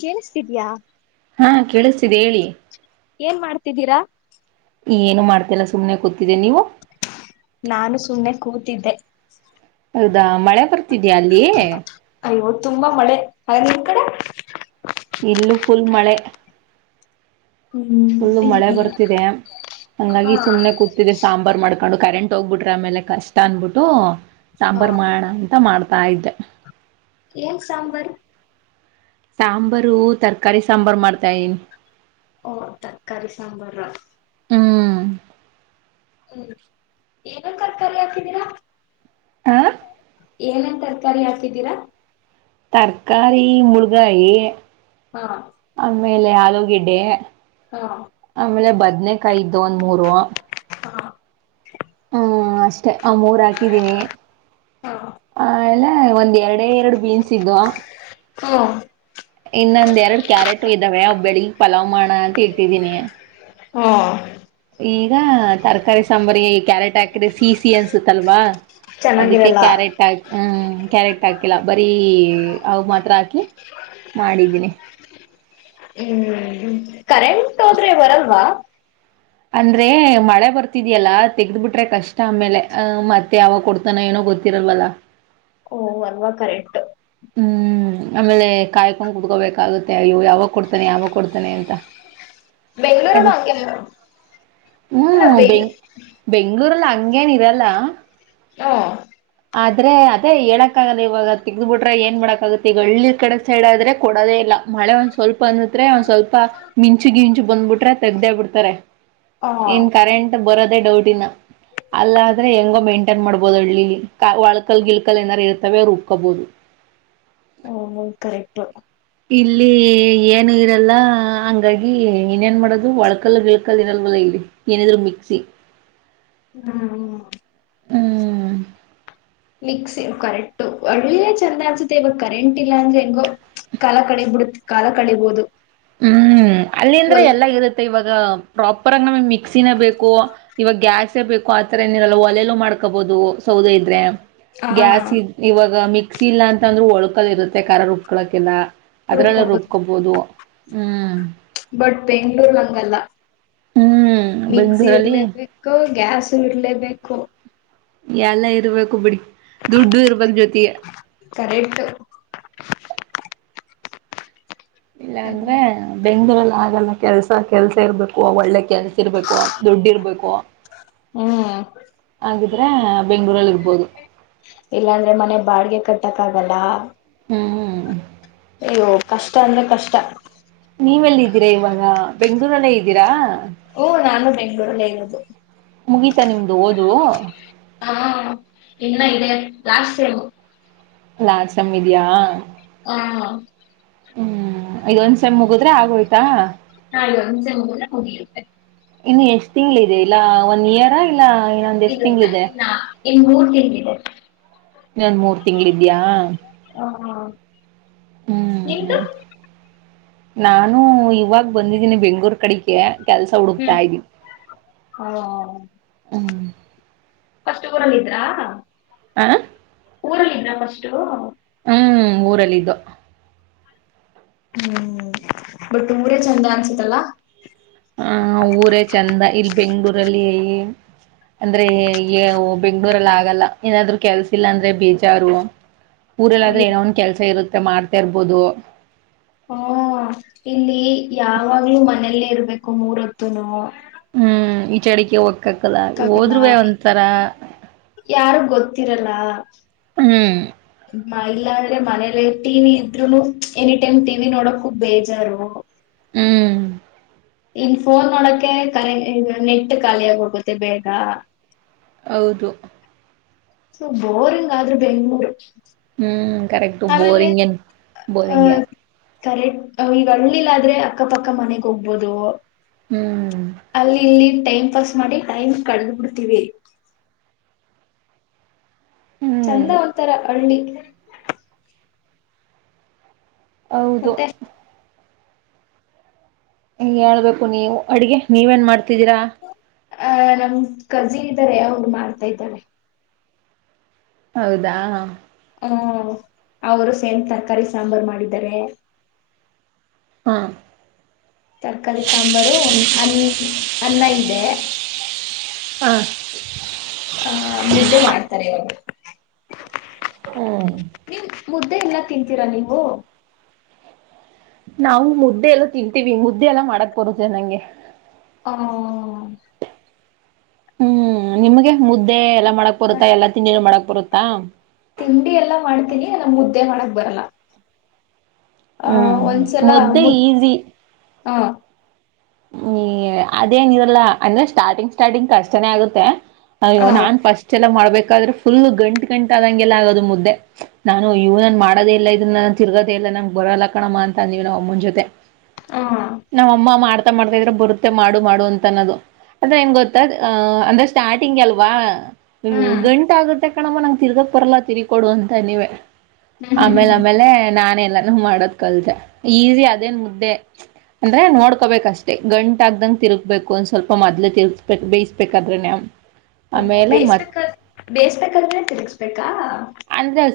ಕ ಸಯಾ ಹಾ ಕೇಳಿಸ್ತಿದೆ ಹೇಳಿ ಏನ್ ಮಾಡ್ತಿದ್ದೀರಾ ಏನು ಮಾಡ್ತಲ್ಲ ಸುಮ್ಮನೆ ಕೂತ್ತಿದೆ ನೀವು ನಾನು ಸುಮ್ಮ್ನೆ ಕೂತಿದ್ದೆ ಹೌದಾ ಮಳೆ ಬರ್ತಿದ್ಯಾ ಅಲ್ಲಿ ಹ ನಿಮ್ ಕಡೆ ಇಲ್ಲೂ ಫುಲ್ ಮಳೆ ಹ್ಮ್ ಫುಲ್ ಮಳೆ ಬರ್ತಿದೆ ಹಾ ಹಂಗಾಗಿ ಸುಮ್ನೆ ಕೂತಿದೆ ಸಾಂಬಾರ್ ಮಾಡ್ಕೊಂಡು ಕರೆಂಟ್ ತೋಗ್ಬಿಟ್ರ ಆಮೇಲೆ ಕಷ್ಟ ಅನ್ಬಿಟ್ಟು ಹಾ ಸಾಂಬಾರ ಮಾಡ ಅಂತ ಮಾಡ್ತಾ ಇದ್ದೆ ಏನ್ ಸಾಂಬಾರ ಸಾಂಬಾರು ತರಕಾರಿ ಸಾಂಬಾರು ಮಾಡ್ತಾನ್ ಓ ತರ್ಕಾರಿ ಸಾಂಬಾರ ರಾ ಹ್ಮ್ ಹ್ಮ್ ಏನನ್ ತರಕಾರಿ ಹಾಕಿದೀರಾ ಆಾ ಏನೇನ್ ತರಕಾರಿ ಹಾಕಿದ್ದೀರಾ ತರಕಾರಿ ಮುಳಗಾಯ ಹಾ ಆಮೇಲೆ ಹಲೂ ಗಿಡ್ಡೆ ಹಾ ಆಮೇಲೆ ಬ ಹದ್ನೇಕಾಯಿ ಇದು ಒಂದ್ ಮೂರು ಹಾ ಹಾ ಅಷ್ಟೇ ಆ ಮೂರ್ ಹಾಕಿದೀನಿ ಹಾ ಆ ಆಮೇಲೆ ಒಂದ್ ಎರಡ ಎರಡು ಬೀನ್ಸ್ ಇದ್ವಾ ಹ್ಮ. ಇನ್ನೊಂದ್ ಎರಡು ಕ್ಯಾರೆಟು ಇದಾವೆ ಒವ್ ಬೆಳಿಗಿಗ್ ಪಲಾವ್ ಮಾಡ ಅಂತ ಇಟ್ಟಿದೀನಿ. ಹ. ಈಗ ತರಕಾರಿ ಸಾಂಬಾರಿಗೆ ಕ್ಯರೆಟ್ ಹಾಕ ಸೀ ಸಿ ಅನ್ಸುುತ್ತಲ್ವಾ ಅದಕ್ಕೆ ಚೆನ್ನಾಗಿರಲ್ಲ ಕ್ಯರೆಟ್ ಹಾಕ್ ಹ್ಮ್ ಕ್ಯಾರೆಟ್ ಇಲ್ಲ ಬರೀ ಅವ್ ಮಾತ್ರ ಹಾಕಿ ಮಾಡಿದ್ದೀನಿ. ಹ್ಮ್ ಕರೆಂಟ್ ಹೋದ್ರೆ ಬರಲ್ವಾ. ಅಂದ್ರೆ ಮಳೆ ಬರ್ತಿದ್ಯಲ್ಲ ತೆಗ್ದ್ ಬಿಿಟ್ರೆ ಕಷ್ಟ ಆಮೇಲೆ ಅ ಮತ್ತೆ ಯಾವಾಗ ಕೊಡ್ತಾನ ಏನೋ ಗೊತ್ತಿರಲ್ವಲ್ಲ. ಓ ಅಲ್ವ ಕರೆಟು. ಹ್ಮ್ ಆಮೇಲೆ ಕಾಯ್ಕೊಂಡ್ ಕುತ್ಕೋಬೇಕಾಗುತ್ತೆ ಅಯೋ ಯಾವಾಗ ಕೊಡ್ತಾನೆ ಯಾವಾಗ ಕೊಡ್ತಾನೆ ಅಂತ. ಬೆಂಗ್ಳೂರಲ್ಲೂ ಹಂಗೆ ಅಲ್ಲ ಹ್ಮ್ ಬೆಂಗ್ ಬೆಂಗ ಬೆಂಗಗಳೂರುಲ್ಲ ಹಂಗೇನ ಇರಲ್ಲ. ಹ್ಮ. ಆದ್ರೆ ಅದೇ [unintelligible] ಇವಾಗ ತಿಗಿದ್ಬಿಟ್ರೆ ಏನ್ ಮಾಡಕಕ್ಕಾಗುತ್ತೆ ಈಗ ಹಳ್ಳಿ ಕಡೆ ಸೈಡ್ ಆದ್ರೆ ಕೊಡದೇ ಇಲ್ಲ. ಮಳೆ ಒಂದ್ ಸ್ವಲ್ಪ ಅನುದ್ರೆ ಒಂದ್ ಸ್ವಲ್ಪ ಮಿಂಚುಗಿಂಚು ಬಂದ್ಬಿಟ್ರೆ. ತೆಗ್ದೇ ಬಿಡ್ತಾರೆ. ಹ ಇನ್ ಕರೆಂಟ್ ಬ ಅದೆ ಡೌಟ್ ಇಿನ ಅಲಾದ್ರೆ ಹೆಂಗೋ ಮೇಂಟೈನ್ ಮಾಡ್ಬೋದು ಹಳ್ಳಿಲ್ಲಿ. ವಳಕಲ್ ಗಿಲ್ಕಲ್ ಏನಾರ ಇರ್ತವೆ ರೂಬ್ಕೋಬೋದು. ಹ್ಮ ಕರೆಕ್ಟ್. ಇಲ್ಲಿ ಏನು ಇರಲ್ಲ ಹಂಗಾಗಿ ಇನ್ನೇನ್ ಮಾಡದು ಒಳ್ಕಲ್ ಗಿಳ್ಕಲ್ ಇರಲ್ವಲ್ಲ ಇಲ್ಲಿ ಏನಿದ್ರು ಮಿಕ್ಸಿ. ಹ್ಮ. ಹ್ಮ. ಮಿಕ್ಸ್ ಕರೆಕ್ಟು ಹಳ್ಳಿಲೆ ಚಂದ ಅನ್ಸುತ್ತೆ ಇವಾಗ ಕರೆಂಟ್ ಇಲ್ಲ ಅಂದ್ರೆ ಹೆಂಗೋ ಕಾಲ ಕಳಿದ್ಬಿಡುತ್ತೆ ಕಾಲ ಕಳಬೋುದು. ಹ್ಮ್. ಅಲ್ಲಿಂದ್ರೆ ಎಲ್ಲ ಇರುತ್ತೆ ಇವಾಗ. ಪ್ರಾಪರ್ ಆಗ ನಮಿಗ್ ಮಿಕ್ಸಿನೆ ಬೇಕು ಇವಾಗ ಗ್ಯಾಸೇ ಬೇಕು ಆತರ ಏನಿರಲ್ಲ ಒಲೆಲು ಮಾಡ್ಕೋಬಹುದು ಸೌದೆ ಇದ್ರೆ. ಹಾ ಗ್ಯಾಸ್ ಇದ್ ಇವಾಗ ಮಿಕ್ಸಿ ಇಲ್ಲಾಂತಂದ್ರು ಒಳ್ಕಲ್ ಇರುತ್ತೆ ಖಾರ ರುಬ್ಕೊಳ್ಳೋಕೆಲ್ಲ. ಅದ್ರಲ್ಲು ರುಬ್ಕೋಬೋದು ರುಬ್ಕೊಬೋದು. ಹ್ಮ. ಬಟ್ ಬೆಂಗಳೂರ್ ಹಂಗಲ್ಲ. ಹ್ಮ್ ಮಿಕ್ಸಿ ಬೆಂಗ್ಳೂರಲ್ಲಿ ಇರ್ಲೇಬೇಕು ಗ್ಯಾಸು ಇರ್ಲೇಬೇಕು. ಎಲ್ಲ ಇರ್ಬೇಕು ಬಿಡಿ ದುಡ್ಡು ಇರ್ಬೇಕ್ ಜೊತಿಗೆ. ಕರೆಟು. ಇಲ್ಲ ಅಂದ್ರೆ ಬೆಂಗ್ಗಳೂರ್ ಆಗಲ್ಲ ಕೆಲ್ಸ ಕೆಲ್ಸ ಇರ್ಬೇಕು ಒಟಿ ಕೆಲಸಿರ್ಬೇಕು ದುಡ್ಡಿರ್ಬೇಕು ಹ್ಮ್ ಹಾಗಿದ್ರೆ ಬೆಂಗಳೂರಲ್ಲಿ ಇರ್ಬೋದು. ಕಟ್ಟಕಾಗಲ್ಲ. ಹ್ಮ ಅಯ್ಯೋ ಕಷ್ಟ ಅಂದ್ರೆ ಕಷ್ಟ ನೀವೆಲ್ಲ ಇದ್ದೀರಾ ಇವಾಗ ಬೆಂಗ್ಗಳೂರಲ್ಲೇ ಇದ್ದೀರಾ ಹ್ಮ ನಾನು ಬೆಂಗ್ಳೂರಲ್ಲೇ ಇರೋದು ಮುಗಿತಾ ನಿಮ್ದು ಓದು [unintelligible] ಹಾ ಇನ್ನ ಇದೆ ಲಾಸ್ಟ್ ಸೇಮ್ ಲಾಸ್ಟ್ ಸೇಮ್ ಇದಿಯಾ ಹಾ ಹ್ಮ್ ಇದೊಂದ್ಸ್ ಮುಗುದ್ರೆ ಆಗೋಯ್ತಾ ಇವಾಗ ಒಂದ್ ಸೆಮ್ ಮುಗಿದ್ರೆ [unintelligible] ಇನ್ನು ಎಷ್ಟು ತಿಂಗಳ ಇದೆ ಇಲ್ಲ ಒನ್ ಇಯರ್ ಆಗ ಇಲ್ಲ ಇಲ್ಲ ಇನ್ನ ಇನ್ ಮೂರ್ ತಿಿಂದಿದೆ ನನ್ ಮೂರ್ ತಿಂಗ್ಳಿದ್ಯಾ ನಿಮ್ದು ಹ್ಮ್ ನಾನು ಇವಾಗ ಬಂದಿದ್ದೀನಿ ಬೆಂಗಳೂರು ಕಡಿಕೆ ಕೆಲ್ಸ ಹುಡುಕ್ತಾ ಹ್ಮ್ ಇದೀವಿ ಹ್ಮ್ ಫಸ್ಟ್ ಊರಲ್ ಇದ್ರಾ ಆ ಊರಲ್ಲ ಇದ್ರ ಫಸ್ಟು ಹ್ಮ್ ಊರಲ್ಲಿದ್ದು ಹ್ಮ್ ಬಟ್ ಊರ ಚಂದ ಅನ್ಸತಲ್ಲ ಹ ಊರೇ ಚಂದ ಇಲ್ಲಿ ಬೆಂಗ್ಳೂರಲ್ಲಿ ಅಂದ್ರೆ ಬೆಂಗ್ಳೂರಲ್ಲಿ ಆಗಲ್ಲ ಏನಾದ್ರು ಕೆಲ್ಸಿಲ್ಲ ಅಂದ್ರೆ ಬೀಜಾರು ಊರಲ್ಲಾದ್ರ ಅಯ್ಯೋ ಏನೋ ಒ್ ಕೆಸ ಇರುೆ ಮ ಮಾಡ್ತಾ ಇರ್ಬೋದು ಹ್ಮ ಇಲ್ಲಿ ಯಾವಾಗ್ಲೂ ಮನೇಲ್ಲೇ ಇರ್ಬೇಕು ಮೂರತ್ತುನು ಹ್ಮ್ ಈ ಚಡಿಿಗೆ ಹೋಗ್ತ ಕ್ಕಕ್ಕಲ್ಲ ಆಗಲ್ಲ ಹೋದ್ರೇ ಒಂಥರ ಯಾರು ಗೊತ್ತಿರಲ್ಲ ಹ್ಮ್ ಇಲ್ಲ ಅಂದ್ರೆ ಮನೇಲೆ ಟಿವಿ ಇದ್ರುನು ಎನಿ ಟೈಮ್ ಟಿವಿ ನೋಡಕ್ು ಬೇಜಾರು ಹ್ಮ್ ಇನ್ ಫೋನ್ ನೋಡಕ ಕನೆ ನೆಟ್ ಖಾಲಿ ಆಗ ಹೋಗುತ್ತೆ ಬೇಗ ಹೌದು ಸೊ ಬೋರಿಂಗ್ ಆದ್ರೆ ಬೆಂಗ್ಳೂರು ಹ್ಮ್ ಕರೆಕ್ು ಆಮೇಲೆ ಬೋರಿಂಗ ಆ ಬೋರಿಂಗ ಕರೆಕ್ಟ್ ಈಗ ಹಳ್ಳಿಿಲ್ಲ ಆದ್ರೆ ಅಕ್ಕಪಕ್ಕ ಮನೆಗ್ ಹೋಗ್ಬೋದು ಹ್ಮ್ ಅಲ್ಲಿ ಇಲ್ಲಿ ಟೈಮ್ ಪಾಸ್ ಮಾಡಿ ಟೈಮ್ ಕಡ್ದ ಬಿಡ್ತೀವಿ ಚಂದ ಹ್ಮ್ ಹೋಗ್ತಾರ ಹಳ್ಳಿ [unintelligible] ಹೌದು ಮತ್ತೆ ಹೇಳ್ಬೇಕು ನೀವು ಅಡ್ಗೆ ನೀವೇನ್ ಮಾಡ್ತೀ ತಿದ್ದೀರಾ ಅಹ ನಮ ಕಜಿನ್ ಇದ್ದಾರೆ ಅವ್ರು ಮಾಡ್ತಾ ಇದ್ದಾರೆ ಹೌದಾ ಹ್ಮ ಅವರು ಸೇಮ ತರಕಾರಿ ಸಾಂಬಾರು ಮಾಡಿದ್ದಾರೆ ಹಾ ತರ್ಕಾರಿ ಸಾಂಬಾರು ಅ ಅನ್ನ ಇದೆ ಹಾ ಆ ಮುದ್ದೆ ಮಾಡ್ತಾರೆ ಅವವರು ಹ್ಮ್ ನಿಮ್ ಮುದ್ದೆ ಎಲ್ಲ ತಿಂತೀರಾ ನೀವು ನಾವು ಮುದ್ದೆ ಎಲ್ಲ ತಿನ್ವಿ ಮುದ್ದೆ ಎಲ್ಲ ಮಾಡಕ್ ಬರುತ್ತೆ ನಂಗೆ ಹ ಹ್ಮ್ ನಿಮ್ಗೆ ಮುದ್ದೆ ಎಲ್ಲ ಮಾಡಕ್ ಬರುತ್ತಾ ಎಲ್ಲ ತಿಂಡಿ ಮಾಡಕ್ ಬರುತ್ತಾ ತಿಂಡಿ ಎಲ್ಲ ಮಾಡ ಮುದ್ದೆ ಮಾಡಕ್ ಬರಲ್ಲ ಆ ಹ್ಮ್ ಹ್ಮ್ ಮುದ್ದೆ ಈಸಿ ಹಾ ಹ್ಮ್ ಅದೇನ ಇರಲ್ಲ ಅಂದ್ರೆ ಸ್ಟಾರ್ಟಿಂಗ್ ಸ್ಟಾರ್ಟಿಂಗ್ ಕಷ್ಟನೇ ಆಗುತ್ತೆ ಅ ಆ ನಾನ್ ಫಸ್ಟ್ ಎಲ್ಲ ಮಾಡ್ಬೇಕು ಯಾಾದ್ರೆ ಫುಲ್ ಗಂಟ್ಗಂಟ ಆದಂಗೆಲ್ಲ ಆಗೋದು ಮುದ್ದೆ ನಾನು ಇವ್ ನಾನನ್ ಮಾಡೋದೇ ಇಲ್ಲ ಇದನ್ನ ನ ತಿರುಗೋ ಇಲ್ಲ ನಂಗೆ ಬರಲ್ಲ ಕಣಮ್ಮ ಅಂತ ಅಂದಿವವಿ ನಾ ಅಮ್ಮನ ಜೊತೆ ಆ ನಮ್ಮಮ್ಮ ಮಾಡ್ತ ಮಾಡ್ತಾ ಇದ್ರೆ ಬರುತ್ತೆ ಮಾಡು ಮಾಡು ಅಂತ ಅನ್ನೋದು ಅದ್ರ ಗ ಗೊತ್ತ ಅಂದ್ರೆ ಸ್ಟಾರ್ಟಿಂಗ್ ಅಲ್ವಾ ಹ್ಮ್ ಗಂಟ ಆಗುತ್ತೆ ಕಣಮ್ಮ ನಂಗೆ ತಿರ್ಗಕ್ ಬರಲ್ಲ ತಿರಿಕೊಡು ಅಂತ ನೀವವೆ ಹ್ಮ್ ಹ್ಮ್ ಹ್ಮ್ ಆಮೇಲೆ ಹ್ಮ್ ಆಮೇಲೆ ನಾನೇ ಮಾಡೋದ್ ಕಲ್ತೆ ಈಸಿ ಅದೇನ್ ಮುದ್ದೆ ಅಂದ್ರೆ ನೋಡ್ಕೋಬೇಕಷ್ಟೇ ಮೆ ಗಂಟಾಗ್ದಂಗಗೆ ತಿರುಗ್ಬೇಕು ಒಂದ್ ಸ್ವಲ್ಪ ಮೊದ್ಲೆ ತಿರುಗ್ಬೇಕಕ್ ಬೇಯಿಸ್ಬೇಕಾದ್ರೆ ನ್ ಓ ಬೇಯಿಸಬೇಕಾದ ಬೇಯಸ್ಬೇಕಾದ್ರೆ ತಿರ್ಗ್ಸ್ಬೇಕಾ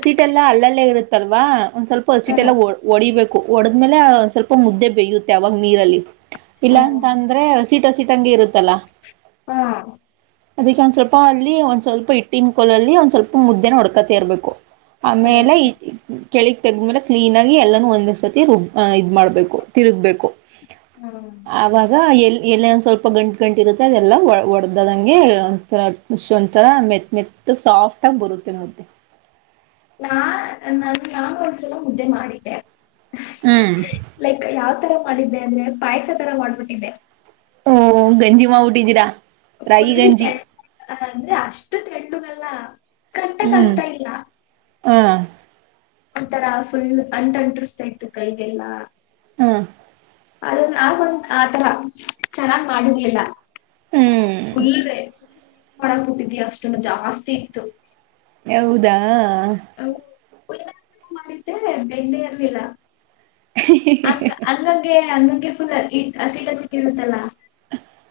ಸೀಟೆಲ್ಲ ಅಲ್ಲಲ್ಲೇ ಇರುತ್ತಲ್ವಾ ಒಂದ್ ಸ್ವಲ್ಪ ಹ್ಮ್ ಅಸಟೆಲ್ಲ ಒ ಹೊಡಿಬೇಕು ಹೊಡದ್ಮೇಲೆ ಸ್ವಲ್ಪ ಮುದ್ದೆ ಬೇಯ್ಯುತ್ತೆ ಅವಾಗ ನೀರಲ್ಲಿ ಇಲ್ಲ ಅಂತ ಹ್ಮ್ ಅಂದ್ರೆ ಹಸಿ ಹಿಟ್ಟಿ ಇರುತ್ತಲ್ಲಾ ಹಾ ಅದಿಕ್ಕೆ ಒಂದ್ ಸ್ವಲ್ಪ ಅಲ್ಲಿ ಒಂದ್ ಸ್ವಲ್ಪ ಹಿಟ್ಟಿನ ಕೋಲಲ್ಲಿ ಒಂದ್ ಸ್ವಲ್ಪ ಮುದ್ದೆನ ಹೊಡ್ಕತ ಇರ್ಬೇಕು ಆಮೇಲೆ ಓಕೆ ಕೆಳಗ್ ತೆಗ್ದ್ಮೇಲೆ ಕ್ಲೀನ್ ಆಗಿ ಎಲ್ಲಾನೂ ಒಂದೇಸರ್ತಿ ರುಬ್ ಇದ್ ಮಾಡ್ಬೇಕು ತಿರುಗ್ಬೇಕು ಹ್ಮ್ ಅವಾಗ ಎಲ್ ಎಲ್ಲಿ ಒಂದ ಸ್ವಲ್ಪ ಗಂಟು ಗಂಟಿ ಇರುತ್ತೆ ಅದೆಲ್ಲ ಒಡೆದದಂಗೆ ಒಥರ ಒಂಥರ ಮೆತ್ ಮೆತ್ತ ಸಾಫ್ಟ್ ಆಗಿ ಬರುತ್ತೆ ಮತ್ತೆ ನಾ ನ ನಾ ಒಂದ್ಸಲ ಮುುದ್ದೆ ಮಾಡಿದ್ದೆ ಹ್ಮ್ ಲೈಕ್ ಯಾವತರ ಮಾಡಿದ್ದೆ ಅಂದ್ರೆ ಪಾಯಸ ತರ ಮಾಡ್ಬಿಟ್ಟಿದ್ದೆ ಓ ಗಂಜಿ ಮಾಡ್ಬಿಟಿದಿರ ಫುಲ್ ಟೇ ಅಂದ್ರೆ ಅಷ್ಟು ಕೆಟ್ಟು ನಾ... ಅಲ್ಲ ಕರೆಕ್ಟ್ಗ ಹ್ಮ್ ಆಗ್ತಾ ಇಲ್ಲ ಹಾ ಒಥರ ಫುಲ್ ಅಂಟ ಅಂಟಸ್ತಾ ಇತ್ತು ಕೈಗೆಲ್ಲಾ ಹ್ಮ್ ಅದು ನಾವ ಒಂದ ಆತರ ಚೆನ್ನಾಗ್ ಮಾಡಿರ್ಲಿಲ್ಲ ಹ್ಮ್ ಫುಲ್ವೆ ಫುಲ್.. ಮಾಡಾಕ್ಬುಟ್ಟಿದೀ ಅಷ್ಟೊನು ಜಾಸ್ತಿ ಇತ್ತು ಹೌದಾ ಹೌ ಮಾಡಿದ್ದೇ ಬೆಂದೆ ಇರ್ಲಿಲ್ಲ ಅಂ ಅಂಗಂಗೇ ಅಂಗ.. ಫುಲ್ ಇ ಹಸಿಟ್ ಹಸಿಟ್ ಇರುತಲ್ಲ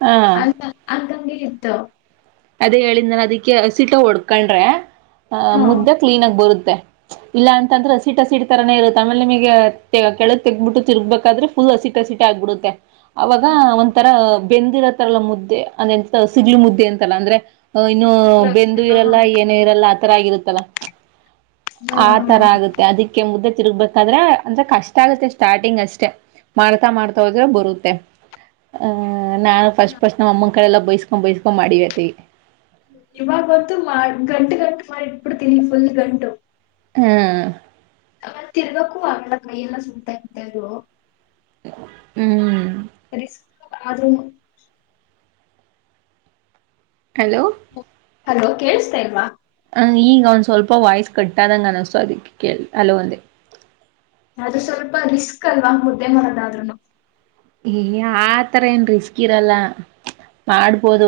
ಹಾ ಅಂ ಅಂಗಂಗೇ.. ಇತ್ತು ಅದೇ ಹೇಳಿದನಲ್ಲ ಅದಿಕ್ಕೆ ಹಸಿಟ ಹೊಡ್ಕೊಂಡ್ರೆ ಆಹ ಹ್ಮ್. ಮುದ್ದೆ ಕ್ಲೀನ್ ಆಗ ಬರುತ್ತೆ ಇಲ್ಲಾ ಅಂತಂದ್ರೆ ಹಸಿಟ್ ಹಸಿಟ್ ತರಾನೇ ಇರುತ್ತೆ ಆಮೇಲೆ ನಿಮಗೆ ಕೆಳಗ್ ತೆಗಬಿಟ್ಟು ತಿರ್ಗ್ಬೇಕಾದ್ರೆ ಫುಲ್ ಹಸಿಟ್ ಹಸಿಟ್ ಆಗ್ಬಿಡುತ್ತೆ. ಅವಾಗ ಒಂಥರ ಅ.. ಬೆಂದಿರತ್ತಲ್ಲ ಮುದ್ದೆ ಅದೆಂತ ಸಿಗ್ಲಿ ಮುದ್ದೆ ಅಂ.... ಚಲ ಅಂದ್ರೆ ಅ ಇನ್ನು ಬೆಂದು ಇರಲ್ಲ ಏನ ಇರಲ್ಲ ಆ ತರ ಆಗಿರುತ್ ತಲ ಆ ತರ ಆಗುತ್ತೆ ಅದಕ್ಕೆ ಮುದ್ದೆ... ತಿರುಗ್ಬೇಕಾದ್ರೆ ಅಂದ್ರೆ ಕಷ್ಟ ಆಗುತ್ತೆ ಸ್ಟಾರ್ಟಿಂಗ್ ಅಷ್ಟೆ ಮಾಡ್ತಾ ಮಾಡ್ತಾ ಹೋದ್ರೆ ಬರುತ್ತೆ ಆ.. ನಾನ್ ಫಸ್ಟ್ ಸ್ಟ್ ನಮ್ಮ ಅಮ್ಮ ಕಡೆಲ್ಲ ಬಯಸ್ ಬೈಸ್ಕೊಂಡ ಮಾಡಿವೆ ತಿ ಇವಾಗ ಗೊತ್ತು ಮಾಡ್ ಗಂಟು ಗಂ.. ಮಾಡ್ ಇಟ್ ಬಿಡ್ತೀನಿ ಫುಲ್ ಗಂಟು ಹ್ಮ ಅವ ತಿರ್ಗಕು ಆಗಲ್ಲ ಕೈಯ ಎಲ್ಲ ಸುಡ್ತಾ ಇತ ಅದು ಹ್ಮ್ ಅದು ಹಲೋ ಹಲೋ ಕೇಳಸ್ತಾ ಇಲ್ವಾ ಈಗ ಒಂದ್ ಸ್ವಲ್ಪ ವಾಯ್ಸ್ ಕಟ್ಟಾದಂಗ ಅನಿಸತು ಅದಕ್ಕೆ ಕೇಳ ಅಲ್ಲೊಂದೇ ಅದು ಸ್ವಲ್ಪ ರಿಸ್ಕ್ ಅಲ್ವಾ ಮುದ್ದೆ ಮಾಡರೋದಾದ್ರುನು ಆತರ ಏನ್ ರಿಸ್ಕ್ ಇರಲ್ಲ ಮಾಡ್ಬೋದು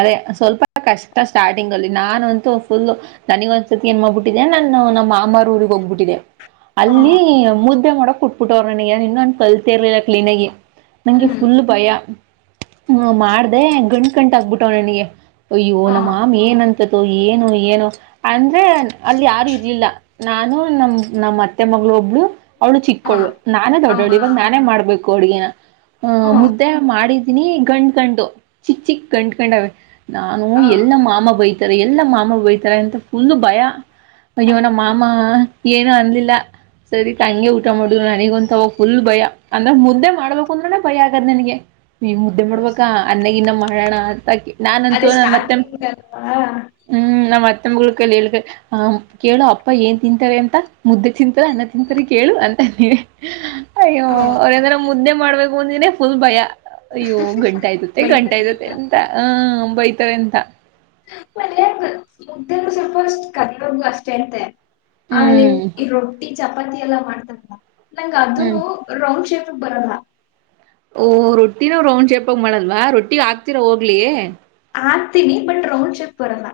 ಅದೇ ಸ್ವಲ್ಪ ಕಷ್ಟ ಸ್ಟಾರ್ಟಿಂಗ್ ಅಲ್ಲಿ ನಾನಂತೂ ಫುಲ್ ದನಿಗ ಒಂದ್ಸತಿ ಏನ್ ಮಾಡ್ಬಿಟ್ಟಿದೆ ನಾನು ನಮ್ಮ ಮಾಮಾರ್ ಊಗ್ ಹೋಗ್ಬಿಟ್ಟಿದೆ ಹ ಅಲ್ಲಿ ಮುದ್ದ ಮಾಡೋಕ್ ಕುಟ್ಬಿಟ್ಟ ಅವ್ ನನಗ ಇನ್ನನ್ನು ಅನ್ ಕಲಿತಿ ಇರ್ಲ ಕ್ಲೀನಗಿ ನಂಗೆ ಹ್ಮ್ ಫುಲ್ ಭಯ ಹ್ಮ ಮಾಡ್ದ ಗಂ ಗಂಟ ಆಗ್ಬಿಟ್ಟವ ನನಗೆ ಅ್ಯ ಹ ನ ಮಾಮ ಏನಂತೆ ಏನು ಏನು ಅಂದ್ರೆ ಅಲ್ಲಿ ಯಾರು ಇರ್ಲಿಲ್ಲ ನಾನು ನಮ ನಮ್ಮ ಅತ್ತೆ ಮಗಳು ಒಬ್ಳು ಅವಳು ಹ ಚಿಕ್ಕಳು ನಾನೇ ದೊಡ್ಡೋಳು ಇವಾಗ ಹ ನಾನೇ ಮಾಡ್ಬೇಕು ಕೊಡುಗೆಿನ ಹ ಹ್ಮ್ ಮುದ್ದೆ ಮಾಡಿದ್ದ ನೀ ಗಂಡ್ಕಂಡು ಚಿಕ್ಕ ಚಿಕ್ ಗಂಡ್ಕಂಡವ ನಾನು ಹ ಎಲ್ಲ ಮಾಮ ಬೈ ಎಲ್ಲ ಮಾಮ ಬೈತಾರೆ ಅಂತ ಫು ಭಯ ಮಜವನ ಮಾಮಾ ಏನು ಅಂದಲಿಲ್ಲ ಸರಿ ತಂಗೆ ಊಟ ಮಾಡ ನನಗೊಂತವ ಫುಲ್ ಭಯ ಅಂದ್ರೆ ಮುದ್ದೆ ಮಾಡ್ಬೇಕ ಕುಂದ್ರ ಬಳಿ ಆಗದ ನನ್ಗೆ ಈ ಮುದ್ದೆ ಮಾಡ್ಬೇಕಾ ಅನ್ನಗ ಇನ್ನ ಮಾಡೋಣ ಅಂತಕ ಅದೇ ನಾನಂತೂ ಮತ್ತೆ ಸ್ಟಾರ್ಟಿಂಗ್ ಅಲ್ವಾ ಹ್ಮ್ ನಮ್ಮತ್ತ ಹೇಳ ಕೇಳು ಅಪ್ಪ ಏನ್ ತಿಂತಾರೆ ಅಂತ ಮುದ್ದ ತಿಂತರ ಅನ್ನ ತಿಂತರಿ ಕೇಳು ಅ ಅ ಅಯ್ಯೋ ಹ್ಮ ಅವೇಂದರೆ ಮುದ್ದೆ ಮಾಡುವ ಮುಂದಿನಫುಲ್ ಭಯಾ ಅಯ್ಯೋ ಗಂಟ ಇದ್ದತ್ತೆ ಗಂಟಾ ಬೈತಾನೆ ಇದತ್ತೆ ಅಂತ ಎಂತ ಆ ಬಯ್ತವೆಂತ ಮನ ಮುದ್ದೆಗ ಸ್ವಲ್ಪ ಅಷ್ಟ ಕದು ಅಷ್ಟೇ ಅಂತೆ ಆಲ್ಲಿ ಹ್ಮ್ ಈ ರೊಟ್ಟಿ ಚ ಚಪತಿ ಎಲ್ಲ ಮಾಡ್ತ ನಂಗ ಅದು ಹ್ಮ್ ರೌಂಡ್ ಶೇಪ್ ಬರದಾ ಓಹ ರೊಟ್ಟಿನ ರೌಂಡ್ ಚೇಪಾಗ ಮಾಡಲ್ವಾ ರೊಟ್ಟಿ ಹಾಕ್ತಿ ಹೋಗ್ಲಿ ಆಗ್ತೀನಿ ಬಟ್ ರೌಂಡ್ ಚೆಕ್ ಬರಲ್ಲ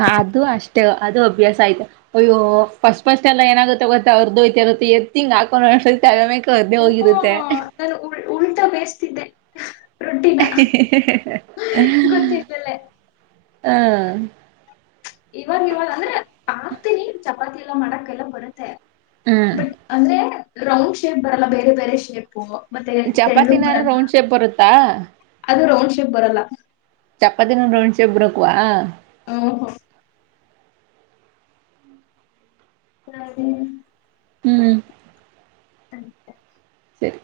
ಹ ಅದು ಅಷ್ಟೇ ಅದು ಅಭ್ಯಾಸ ಆಯ್ತು ಅಯ್ಯೋ ಫಸ್ಟ್ ಫಸ್ಟ್ ಎಲ್ಲ ಏನಾಗುತ್ತೆ ಗೊತ್ತೆ ಅವ್ರದ್ದುಯತತ್ತ ಎತ್ಿಂಗ್ ಹಾಕೊಂಡ್ ಆ ಕರ್ನೆೆ ಓ ಹೋಗಿರುತ್ತೆ ನಾನು ಉಲ್ಟಾ ಬೇಯಸ್ತಿದ್ದೆ ಹ ಗೊತ್ತಿಲ್ಲಲ್ಲೇ ಹ್ಮ ಇವಾಗ ಇವಾಗ ಅಂದ್ರೆ ಪಾತನ ಅವತ್ತಲ್ಲ ಮಾಡಕ್ಕೆೆಲ್ಲ ಬರುತ್ತೆ ಹ್ಮ್ ಬಟ್ ಅಂದ್ರೆ ರೌಂಡ್ ಶೇಪ್ ಬರಲ್ಲ ಬೇರೆ ಬೇರೆ ಶೇಪ್ು ಚಪಾತಿನಾರ ರೌಂಡ್ ಶೇಪ್ ಬರುತ್ತಾ ಬರಲ್ಲ ಚಪಾತಿನ ರೋಣಸ ಒಬ್ರಕ್ವಾ ಹ ಹ ಹಾ ಹ್ಮ್ ಆಯತ ಸರಿ